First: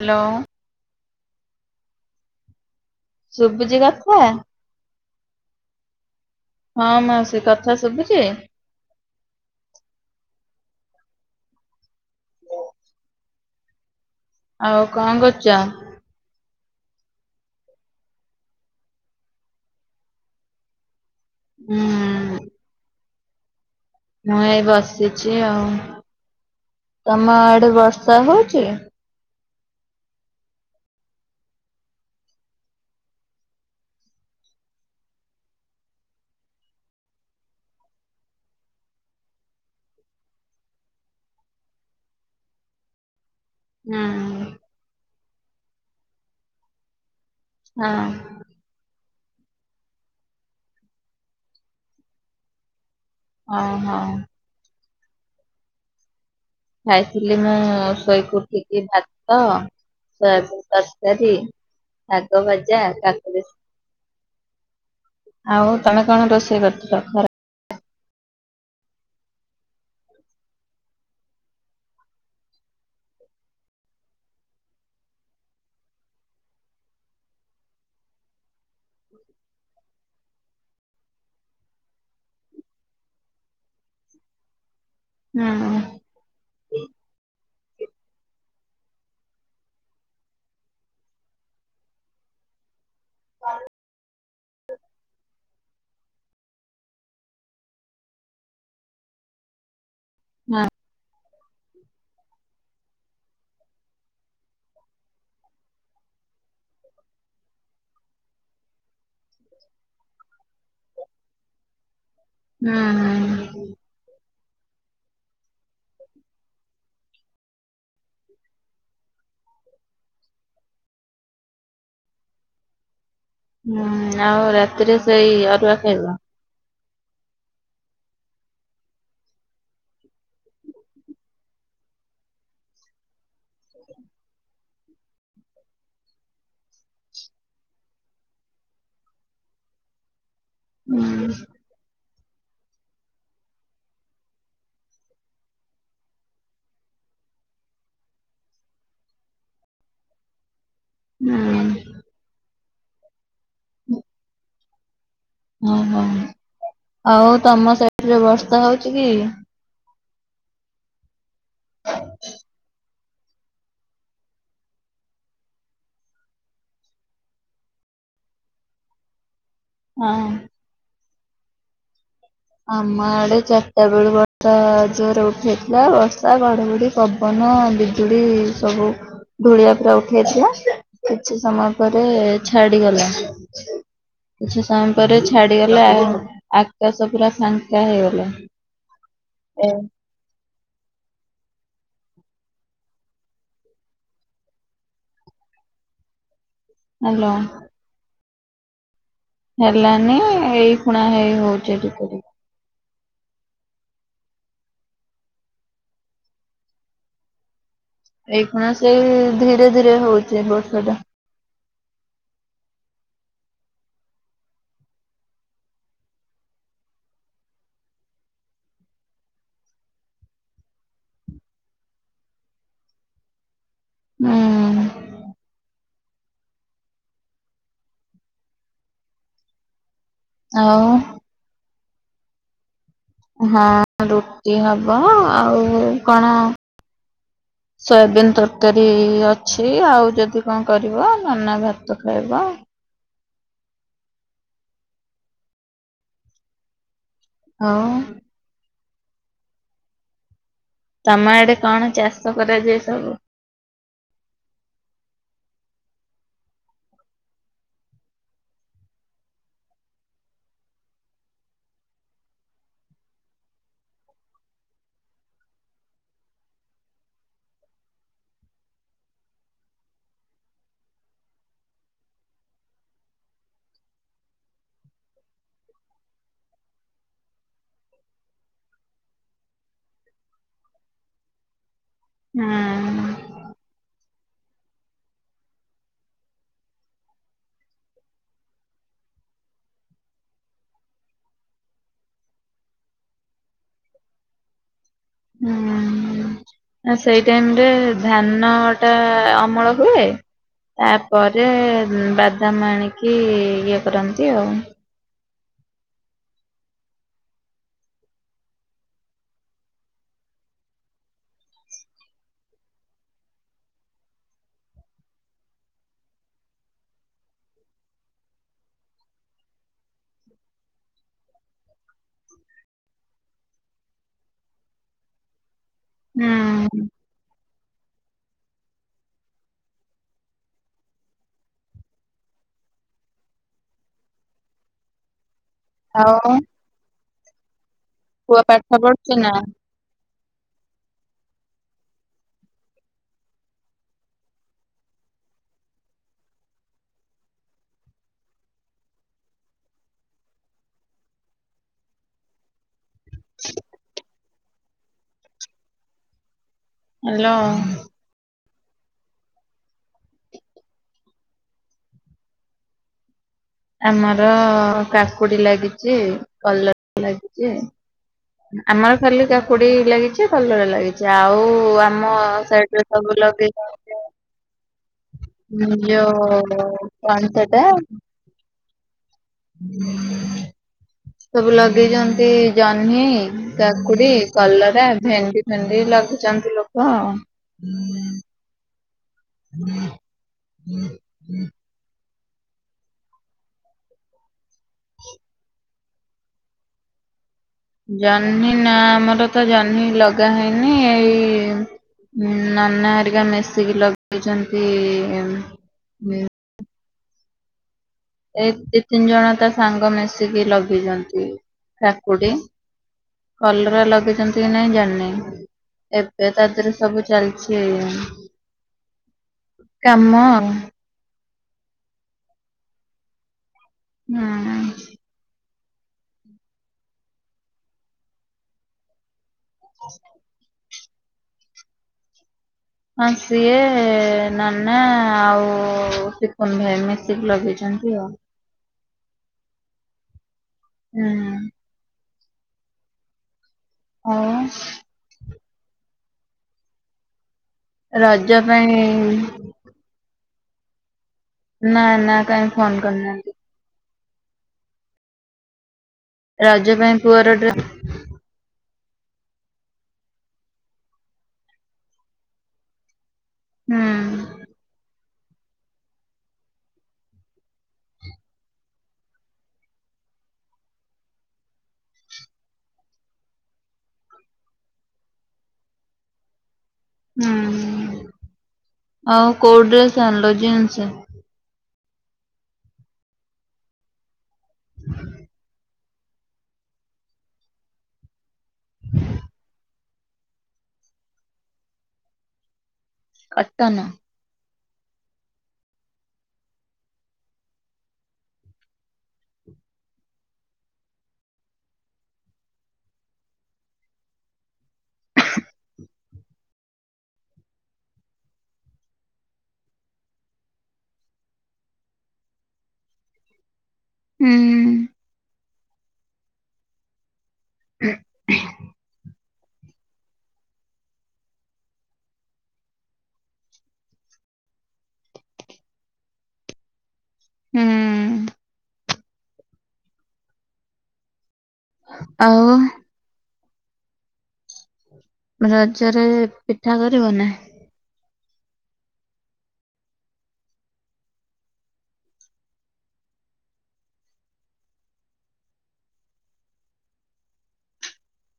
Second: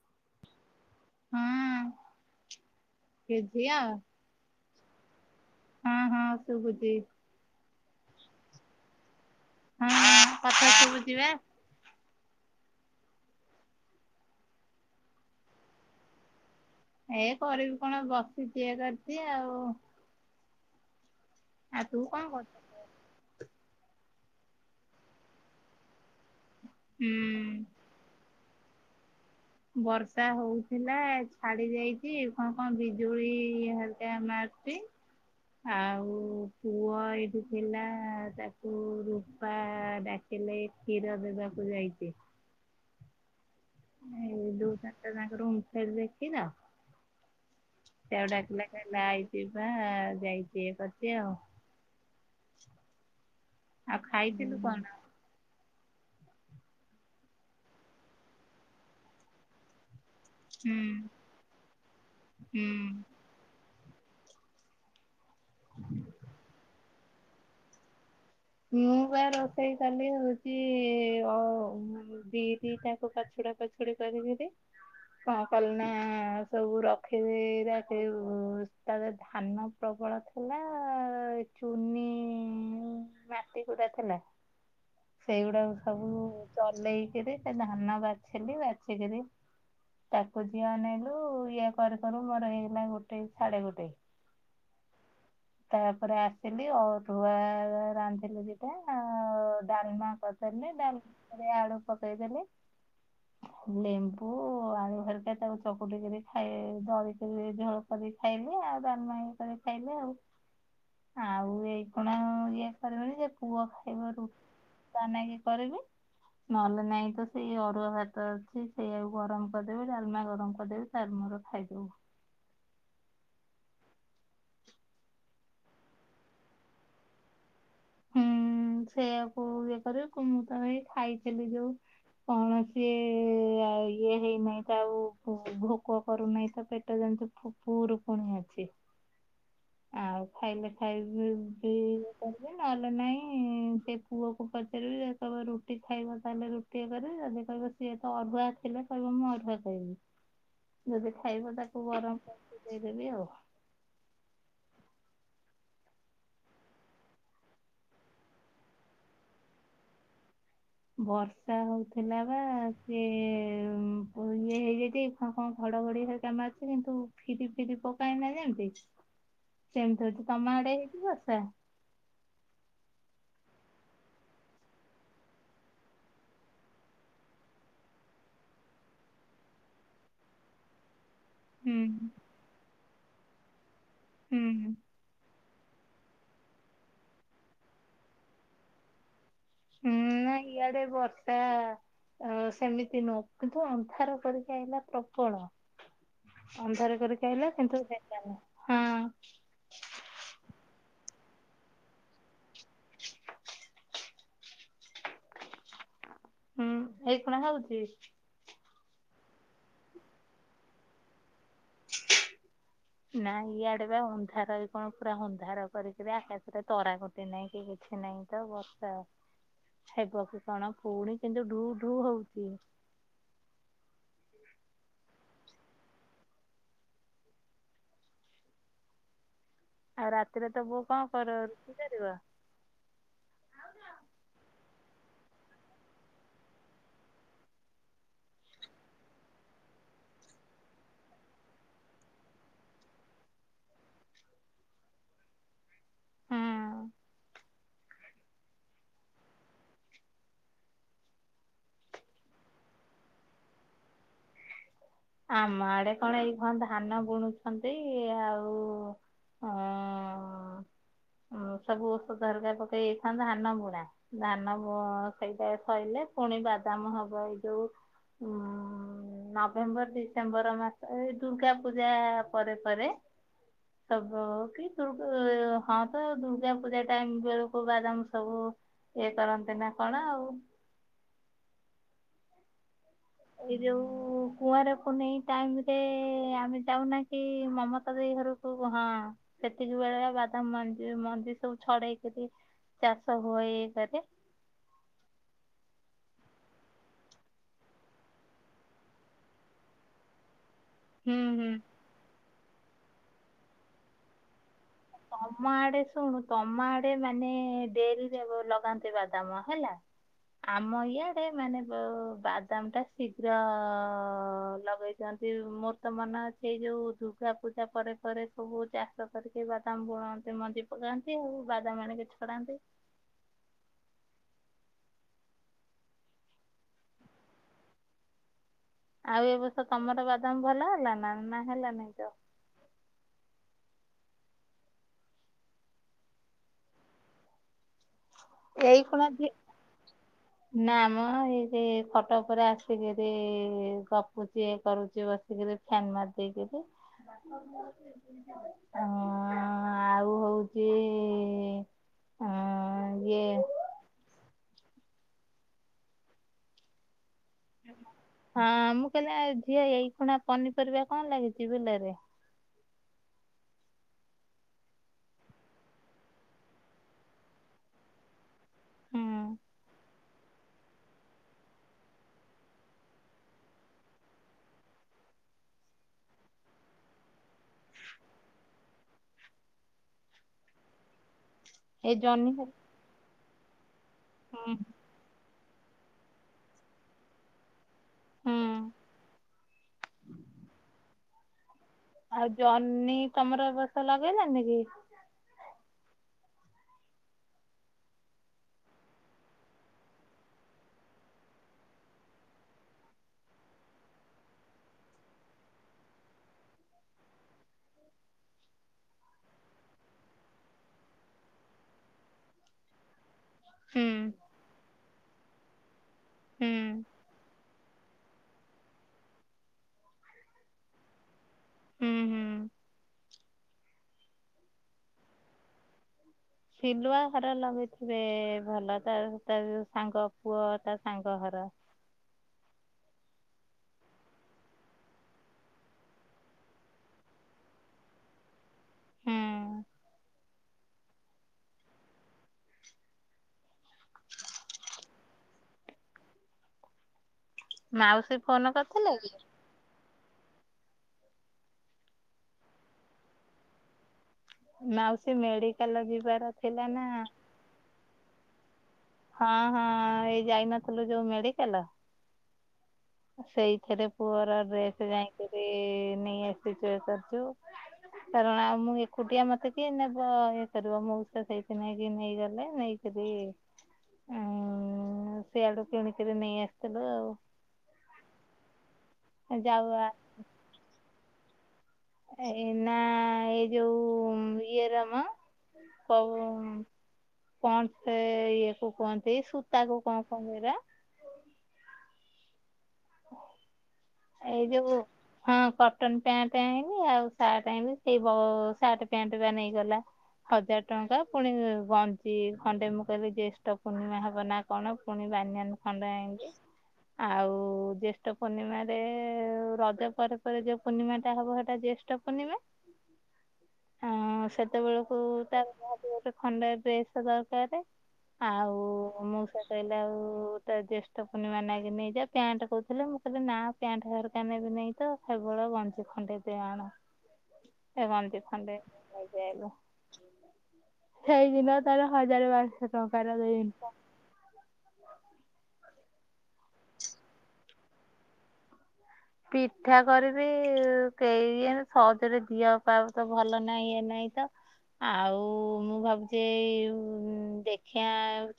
Hello. ହଁ କିଏ ଝିଅ ଶୁଭୁଜି କଥା? ହଁ ହଁ ହଁ ଶୁଭୁଛି ମାଉସୀ କଥା ଶୁଭୁଛି? ହଁ କଥା ସବୁଚି ବା। ଆଉ କଣ କରୁଛ? ଏ କରିବି କଣ ବସିଛି ଇଏ କରିଛି ଆଉ। ଆଉ ହୁଁ। ତୁ କଣ କରୁଚୁ? ମୁଁ ଏଇ ବସିଛି ଆଉ। ହୁଁ। ତମ ଆଡେ ବର୍ଷା ହଉଛି। ବର୍ଷା ହଉଥିଲା ଛାଡି ଯାଇଛି କଣ କଣ ବିଜୁଳି-ଇ-ଇ ହାଲକା ମାରୁ ଚି। ଆଉ ପୁଅ ଏଇଠି ଥିଲା-ଆ-ଆ-ଆ ତାକୁ ରୂପା ଡାକ ବିଲେଇ କ୍ଷୀର ଦେବାକୁ ଯାଇଛି। ନା-ଆ-ଆ-ଇ। ଯଉ ଚାରିଟା ଯାଙ୍କ ରୁମ୍ ସେଇଠି ଦେଖିଲ ହଁ। ସେୟା ଡାକିଲା ହେ ଲାଇଛି ବା ଯାଇଛି ଇଏ କରିଛି ଆଉ। ଓହୋ ଆଉ ଖାଇଥିଲୁ କଣ? ଖାଇଥିଲି ମୁଁ-ଉ-ଉ-ଉ ଶୋଇକି ଉଠିକି ଭାତ ସୋୟାବିନ୍ ହୁଁ ତରକାରୀ, ଶାଗ ହୁଁ ଭଜା, କାକୁଡ଼ି। ଆଉ ତମେ କଣ ରୋଷେଇ କରିଥିଲ ଖରା ମୁଁ ବା ରୋଷେଇ କଲି ହଉଛି-ଇ-ଇ-ଇ ଅ-ଅ-ଅ ବିରି ତାଙ୍କୁ ପାଛୁଡା ପାଛୁ [unintelligible] କଣ କଲି ନା-ଆ-ଆ-ଆ ସବୁ ରଖିଦେଇ [unintelligible] ଉ-ଉ-ଉ ତାରେ ଧାନ ପ୍ରବଳ ଥିଲା-ଆ-ଆ-ଆ ଚୁନି-ଇ-ଇ-ଇ ମାଟି ଗୁଡା ଥିଲା। ହୁଁ ସେଇଗୁଡାକୁ ସବୁ ଚଲେଇକିରି ସେ ଧାନ ବାଛିଲି ବାଛିକିରି ତାକୁ ଝିଅ ଅନେଇଲୁ ଇଏ କରୁ କରୁ ବଡ ହେଇଗଲା ଗୋ ଟେ ସାଢ଼େ ଗୋଟେ। ତାପରେ ଆସିଲି ଅରୁଆ ରାନ୍ଧିଲି ଦିଟା-ଆ-ଆ-ଆ, ଡାଲମା ହଁ କରିଦେଲି ଡାଲ ରେ ଆଳୁ ପକେଇଦେଲି। ଲେମ୍ବୁ ଆଳୁ ହେରିକା ତାକୁ ଚକୁଟିକିରି ଖାଇ ଦଳିକରି ଝୋଳ କରି ଖାଇଲି ଆଉ ଡ଼ାଲେମା କରି ଖାଇଲେ ଆଉ ଆଉ ଏଇ ଖିନା-ଆ-ଆ-ଆ ଇଏ ହୁଁ କରିବନି ଯେ ପୁଅ ଖାଇବ ରୁ ତା ନାଗି କରିବି। ନହେଲେ ନାଇଁ ତ ସେଇ ଅରୁଆ ଭାତ ଅଛି ସେଇଆକୁ ଗରମ କରିଦେବି ଡାଲମା ଗରମ କରିଦେବି। ତାର୍ ମୋର ଖାଇଦବୁ। ହୁଁ-ଉ-ଉ-ଉ ଆଉ ରାତିରେ ସେଇ ଅରୁଆ ଖାଇବ? ହୁଁ-ଉ-ଉ-ଉ ସେଇଆକୁ ଇଏ କରିବ କୁ ମୁଁ ତ ହେଇ ଖାଇଥିଲି ଯୋଉ କଣ ସିଏ-ଏ-ଏ ଆ ଇଏ ହେଇନାହିଁ ତାକୁ ଭୋ ଭୋକ କରୁନାହିଁ ତା ପେଟ ଯେନ୍ତି ମୋ ପୁଅର ପୁଣି ଅଛି। ଆଉ ଖାଇଲେ ଖାଇବି ହୁଁ। ଯଦି ହେବ ହେ ନହେଲେ ନାହିଁ-ଇ-ଇ-ଇ। ସେ ପୁଅକୁ ପଚାରିବି ଯଦି କହିବ ରୁଟି ଖାଇବ ତାହେଲେ ରୁ ଟି କରିବି, ଯଦି କହିବ ସିଏ ତ ଅରୁଆ ଥିଲେ କହିବ ମୁଁ ଅରୁଆ ଖାଇବି। ଯଦି ଖାଇବ ତାକୁ ଗରମ କରିକି ଦେଇଦେବି ଆଉ। ହଁ। ଓହୋ ଆଉ ତମ ସେପଟରେ ବର୍ଷା ହଉଛି କି? ବର୍ଷା ହଉଥିଲା ବା ସିଏ-ଏ-ଏ-ଏ ଇଏ ହେ ଇଯାଇଛି କଣ କ ଘଡଘଡି ହେରିକା ମାରୁଚି କିନ୍ତୁ ଫିରି ଫିରି ପକାଏନା ଯେମିତି ସେମିତି ହଁ, ହଉଛି। ତମ ଆଡେ ହେଇଛି ବର୍ଷା? ଆମ ଆଡେ ଚାରିଟା ବେଳୁ ବର୍ଷା ଜୋର ଉଠେଇଥିଲା ବର୍ଷା, ଘଡଘଡି ପବନ, ବିଜୁଳି ସବୁ ଧୂଳିଆ ପୁରା ଉଠି ଯାଇଥିଲା। କିଛି ସମୟ ହୁଁ ପରେ ଛାଡିଗଲା। କିଛି ହୁଁ। ସମ ପରେ ଛାଡିଗଲା ଆଉ ଆକାଶ ପୁରା ଫାଙ୍କା ହେଇଗଲା। ଏବ୍ ହୁଁ ନାଇଁ ଇଆଡେ ବର୍ଷା ଅ ସେମିତି ନୁହଁ କିନ୍ତୁ ଅନ୍ଧାର କରିକି ଆଇଲା ପ୍ରବଳ। ଅନ୍ଧାର କରିକି ହ୍ୟାଲୋ ଆଲ କିନ୍ତୁ ଦେଖା ନାହିଁ। ହେଲାନି ଏଇ ପୁଣା ହେଇ ହୋଉଚି ଟିକେ ଟିକେ। ହୁଁ ଏଇ କଣ ହୋଉଚି। ଏଇ ଖୁଣା ସେଇ ଧୀରେ ଧୀରେ ହୋଉଚି ବର୍ଷାଟା। ନା ଇଆଡେ ବା ଅନ୍ଧାର କଣ ପୁରା ଅନ୍ଧାର କରି କିରି ଆକାଶରେ ତରା କ ସେ ନାଇଁ କି କିଛି ନାହିଁ ତ ବର୍ଷା କଣ ପୁଣି ସେ ଯୋଉ ଢୁ ଢୁ ହୋଉଚି। ହୁଁ। ଆଉ ରାତିରେ ତ ପୁଅ ଆଉ କଣ କର ରୁ [unintelligible] ହଁ ରୁଟି ହବ ଆଉ କଣ ସୋୟାବିନ୍ ତରକାରୀ ଅଛି ଆଉ ଯଦି କଣ କରିବ, ନନା ଭାତ ଖାଇବ। ହଁ। ତମ ଆଡେ କଣ ଚାଷ କରାଯାଏ ସବୁ? ଆମ ଆଡେ କଣ ଏଇ ହ ଧାନ ବୁଣୁଛନ୍ତି ଆଉ ହଁ ସବୁ ଔଷଧରକା ପକେଇ ପକାଇଥାନ୍ତା ଧାନ ବୁଣା। ଧାନ ବୁ ହେଇ ସଇ ସଇଲେ ପୁଣି ବାଦାମ ହବ ଏଇ ଯୋଉ ଉଉଁ ନଭେମ୍ବର ଡିସେମ୍ବର ମାସ ଏଇ ଦୁର୍ଗା ପୂଜା ପରେ ପରେ। ସବୁ କି ଦୁର୍ଗା ହଁ ତ ଦୁର୍ଗା ପୂଜା ଟାଇମ ବେଳକୁ ବାଦାମ ସବୁ ଇଏ କରନ୍ତି ନା କଣ ଆଉ। ହଁ। ଏଇ ଯୋଉ କୁମାର ପୂର୍ଣ୍ଣିମା ଟାଇମ ରେ ଆମେ ଯାଉନା କି ମମତା ଦେଇ ଘରକୁ ହଁ ସେତିକି ବେଳେ ବାଦାମ ମଞ୍ଜି ମଞ୍ଜି ସବୁ ଛଡେଇକରି ଚାଷ ହୁଏ [unintelligible] ହୁଁ। ସେଇ ଟାଇମ ରେ ଧାନ ଟା ଅମଳ ହୁଏ। ହୁଁ ତାପରେ ହୁଁ ବାଦାମ ଆଣିକି ଇଏ କରନ୍ତି ଆଉ। ତମ ଆଡେ ଶୁଣୁ ତମ ଆଡେ ମାନେ ଡେରିରେ ଲଗାନ୍ତେ ବାଦାମ ହେଲା। ଆମ ଇଆଡେ ମାନେ ବାଦାମ ଟା ଶୀଘ୍ର ଲଗେଇ ଯେ ମୋର୍ ତ ମନେ ଅଛି ସେଇ ଯୋଉ ଦୁର୍ଗା ପୂଜା ପରେ ପରେ ସବୁ ଚାଷ [unintelligible] ତାମ୍ବୁନ୍ତି ମଞ୍ଜି ପକାନ୍ତି ଆଉ ବାଦାମ ଆଣିକି [unintelligible] ହୁଁ। ଆଉ ଏ ବର୍ଷ ତମର ବାଦାମ ଭଲ ହେଲା ନା ନା ହେଲାନାଇଁ ତ? ଆମ ପାଠ ଏଇ କଣ ପଢୁଛି ନା? ନା ମ ଏଇ ଖଟ ଉପରେ ଆସିକିରି ଗପୁଛି ଏ କରୁଛି ବସ ଫାନ ମାରି [unintelligible] ହଁ ଆଉ ହୋଇଚି ଇଏ ହାଲୋ। ହଁ ମୁଁ କହିଲି ଝିଅ ଏଇ ଖୁଣା ପନିପରିବା କଣ ଲାଗିଚି [unintelligible] ଆମର କାକୁଡି ଲାଗିଛି କଲର ଲାଗିଛି। ଆମର ହୁଁ ଖାଲି କାକୁଡି ଲାଗିଚି କଲରା ଲାଗିଚି ଆଉ ଆମ ସବୁ ଲଗେଇ [unintelligible] ଯୋଉ କଣ ସେଟା। ସବୁ ଏଇ ଲଗେଇଛନ୍ତି ଜହ୍ନି ଜହ୍ନୀ। କାକୁଡି, ହୁଁ କଲରା, ଭେଣ୍ଡି ଫେଣ୍ଡି ଲଗେଇଛନ୍ତି ଲୋକ ଆ। ହୁଁ ଆଉ ଜହ୍ନି ତମର ଏବର୍ଷ ଲଗେଇନାହାନ୍ତି କି? ଜହ୍ନି ନା ଆମର ତ ଜହ୍ନି ଲଗା ହେଇନି ଏଇ। ନନା ହେରିକା ମିଶିକି ଲଗେଇଛନ୍ତି ଏଇ ଦି ତିନି ଜଣ ତା ସାଙ୍ଗ ମିଶିକି ଲଗିଛନ୍ତି କାକୁଡି। କଲରା ହୁଁ ଲଗେଇଚଛନ୍ତି କି ନାଇଁ ଜାଣିନି। ଏବେ ତା ଦେହରେ ହୁଁ ସବୁ ଚାଲିଛି। କାମ। ହୁଁ ହୁଁ ହୁଁ। ସିଲୁଆ ଘର ଲଗେଇଥିବେ, ଭଲ ତା ତା ସାଙ୍ଗ ପୁଅ ତା ସାଙ୍ଗ ଘର। ହଁ ସିଏ ନନା ଆଉ ସିକୁନ ଭାଇ ମିଶିକି ଲଗେଇଛନ୍ତି ଆଉ। ହୁଁ। ହୁଁ। ହଉ। ମାଉସୀ ରଜ ଫୋନ ପାଇଁ କରିଥିଲେ କୀ? ନା ନା କାଇହିଁ ଫୋନ କରିନାହାନ୍ତି। ମାଉସୀ ମେଡିକାଲ ଯିବା ରଜ ପାଇଁ ପୁଅର ଡ୍ରେସ ହଁ ହଁ ଏଇ ଯାଇନଥିଲୁ ଯୋଉ ମେଡିକାଲ? ହୁଁ ସେଇଥିରେ ପୁଅର ଡ୍ରେସ ଯାଇକିରି ନେଇ ଆସିଛୁ କରିଛୁ। କାରଣ ଆଉ ମୁଁ ଏକୁଟିଆ ମତେ କିଏ ନେବ ଇଏ କରିବ ମଉସା ସେଇଥି ପାଇଁକି ନେଇ ନେଇଗଲେ ନେଇ ଉ ସିଆଡୁ କିଣିକିରି ନେଇ ଆସିଥିଲୁ ଆଉ। ହୁଁ। ଆଉ କୋଉ ଯାଉ ଆ ଡ୍ରେସ୍ ଆଣିଲ, ଜିନ୍ସ? ଏଇନା ଏଯୋଉ ଇଏରମ। କୋଉ ପଣ୍ଡ୍ସ ସେ ଇଏ। କୁ କୁହନ୍ତି ସୂତା କୁ କଣ କୁହନ୍ତି ଏରା? କଟନ। ଏଇ ଯୋଉ। ହଁ କଟନ ପ୍ୟାଣ୍ଟ ଆଣବି, ଆଉ ସାର୍ଟ ଆଣିବି ସେଇ ସାର୍ଟ ପ୍ୟାଣ୍ଟ ବା ନେଇଗଲା। ହଜାର ଟଙ୍କା ପୁଣି, ଗଞ୍ଜି ଖଣ୍ଡେ ମୁଁ କହିଲି ଜ୍ୟେଷ୍ଠ ପୂର୍ଣ୍ଣିମା ହବ ନା କଣ ପୁଣି ବାନିଆନ ଖଣ୍ଡେ ଆଇଲି ଆଉ। ଜ୍ୟେଷ୍ଠ ପୂର୍ଣ୍ଣିମାରେ, ରଜ ପରେ ପରେ ଯୋଉ ପୂର୍ଣ୍ଣିମା ଟା ହବ ସେଇଟା ଜ୍ୟେଷ୍ଠ ପୂର୍ଣ୍ଣିମା। ହଁ ହୁଁ। ସେତେବେଳକୁ ତାର ଗୋଟେ ଖଣ୍ଡ ଡ୍ରେସ୍ ଦରକାର। ଆଉ ମୁଁ କହିଲେ ଆଉ ତା ଜ୍ୟେଷ୍ଠ ପୂର୍ଣ୍ଣିମା ମଗି ନେଇଯା ପ୍ୟାଣ୍ଟ କହୁଥିଲେ ମୁଁ କହିଲି ନା ପ୍ୟାଣ୍ଟ ସାଟ ରକାନେ ବି ନାଇଁ ତ କେବଳ ଗଞ୍ଜି ଖଣ୍ଡିଏ ଆଣ। ଏ ଗଞ୍ଜି ହୁଁ ଖଣ୍ଡେ ନେଇକିଆଇଲୁ। ସେଇଦିନ ତାର ହଜାର ଆଉ ବାରଶହ ଟଙ୍କାର ଦେଇଛନ୍ତି ତ। ରଜରେ ପିଠା କରିବ ନାଁ? ପିଠା କରିବି କେହି ସହଜରେ ଦିଅ ପାବ ତ ଭଲ ନାହିଁ ଇଏ ନାହିଁ ତ ଆଉ ମୁଁ ଭାବୁଛି ଦେଖିଆ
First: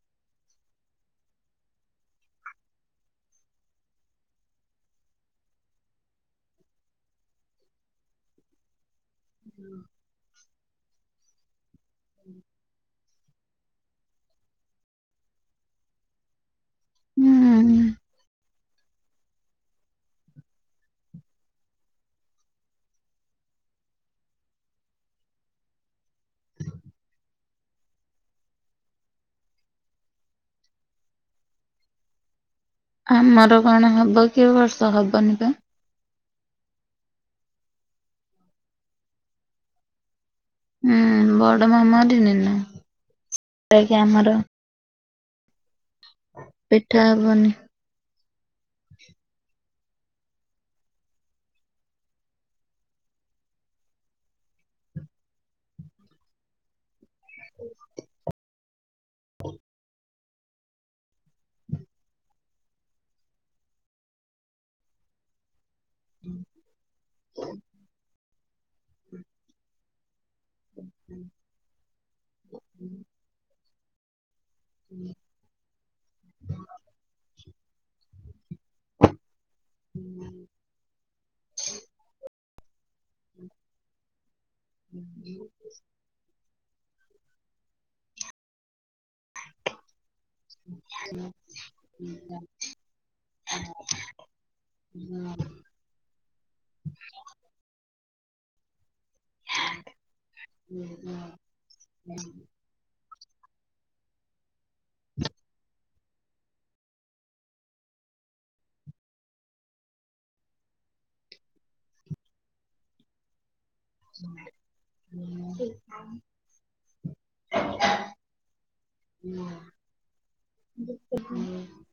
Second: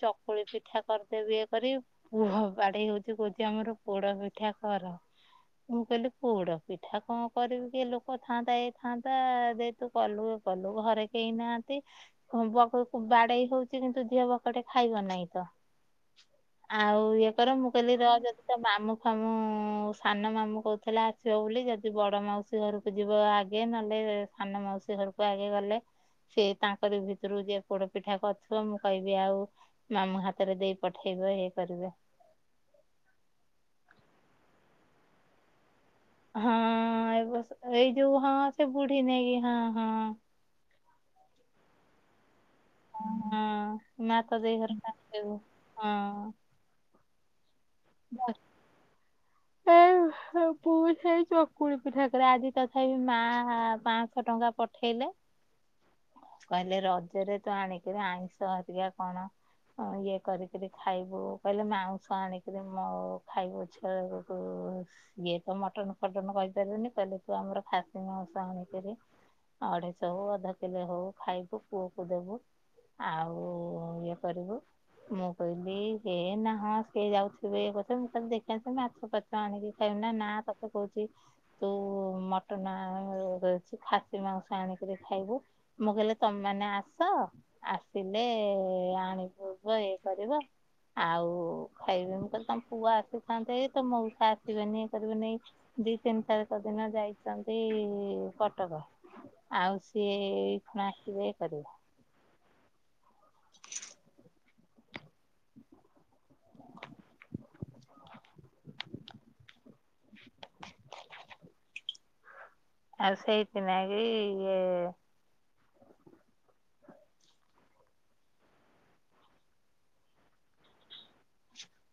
ଚକ କୁଳି ପିଠା କରିଦେବ ଇଏ କରି, ପୁଅ ବାଡେଇ ହଉଛି କହୁଛି ଆମର ପୋଡ ପିଠା କର। ମୁଁ କହିଲି ପୋଡ ପିଠା କଣ କରିବି କିଏ ଲୋକ ଥାଆନ୍ତା ଏଇ ଥାନ୍ତା ଯେ ତୁ କଲୁ। କଲୁ ଘରେ କେହି ନାହାନ୍ତି। [inaudible] ବାଡେଇ ହଉଚଛି କିନ୍ତୁ ଝିଅ ବକଟେ ଖାଇବ ନାହିଁ ତ। ଆଉ ଇଏ କର ମୁଁ ହୁଁ କହିଲିି ର ଯଦି ତ ମାମୁଁ ଫାମୁ ସାନ ମାମୁ କହୁଥିଲେ ଆସିବ ବୋଲି ଯଦି ବଡ ମାଉସୀ ଘରକୁ ଯିବ ଆଗେ ନହେଲେ ସାନ ମାଉସୀ ଘରକୁ ଆଗେ ଗଲେ ସେ ତାଙ୍କର ଭିତରୁ ଯଏ ପୋଡ ପିଠା କରୁଥିବ ମୁଁ କହିବି ଆଉ ମାମୁଁ ହାତରେ ଦେଇ ପଠେଇବ ଇଏ କରିବେ। ଆମର କଣ ହବ କି ଏ ବର୍ଷ ହବନି ପା। ହଁ ଏ ଏଇ ଯୋଉ ହଁ ସେ ବୁଢୀ ନ କି ହଁ ହଁ। ହୁଁ ବଡ ମାମା ଦିନେ ଦିନେ। ହଁ ମା ତ ଦେଇ ଘରକୁ ଆସିବୁ ହଁ। ପିଠା ହବନି। ଏ ପୁଅ ସେଇ ଚକୁଳି ପିଠା କରେ ଆଜି ତଥାପି ମା ପାଞ୍ଚଶହ ଟଙ୍କା ପଠେଇଲେ। କହିଲେ ରଜରେ ତ ଆଣିକିରି ଆଇଁଷ ଟିକେ କଣ? ହଁ ଇଏ କରିକରି ଖାଇବୁ କହିଲେ ମାଉଁସ ଆଣି ମୋ ଖାଇ ପଛୁ ବେକୁ ଇଏ ତ ମଟନ ଫଟନ କରିପାରିବୁନି କହିଲେ ତୁ ଆମର ଖାସି ମାଉସ ଆଣିକରି ଅଢେଇଶ ହଉ ଅଧ କିଲୋ ହଉ ଖାଇବୁ। ପୁଅକୁ ଦେବୁ ଆଉ ଇଏ କରିବୁ ମୁଁ କହିଲି ହେ ନା ହଁ ସିଏ ଯାଉଥିବେ କଥା ମୁଁ ତାହଲେ ଦେଖି ମାଛ ପଚ ଆଣିକି ଖାଇବୁ ନା ତତେ କହୁଛି ତୁ କଟା ରହିଛି ଖାସି ମାଂସ ଆଣିକ ଖାଇବୁ। ମୁଁ କହିଲି ତମେ ମାନେ ଆସ ଆସିଲେ ଆଣିିବି ଇଏ କରିବ। ଆଉ ଖାଇବି ମୁଁ। ତମ ପୁଅ ଆସିଥାନ୍ତେ ତ ମଉସା ଆସିବେନି ଇଏ କରିବେନି। ଦି ତିନି ତାରିଖ ଦିନ ଯାଇଛନ୍ତି କଟକ। ଆଉ ସିଏଣ ଆସିବେ ଇଏ କରିବେ। [inaudible] [inaudible] [inaudible] ଆଉ ସେଇଥି ପାଇଁ କି ଇଏ [inaudible] [inaudible]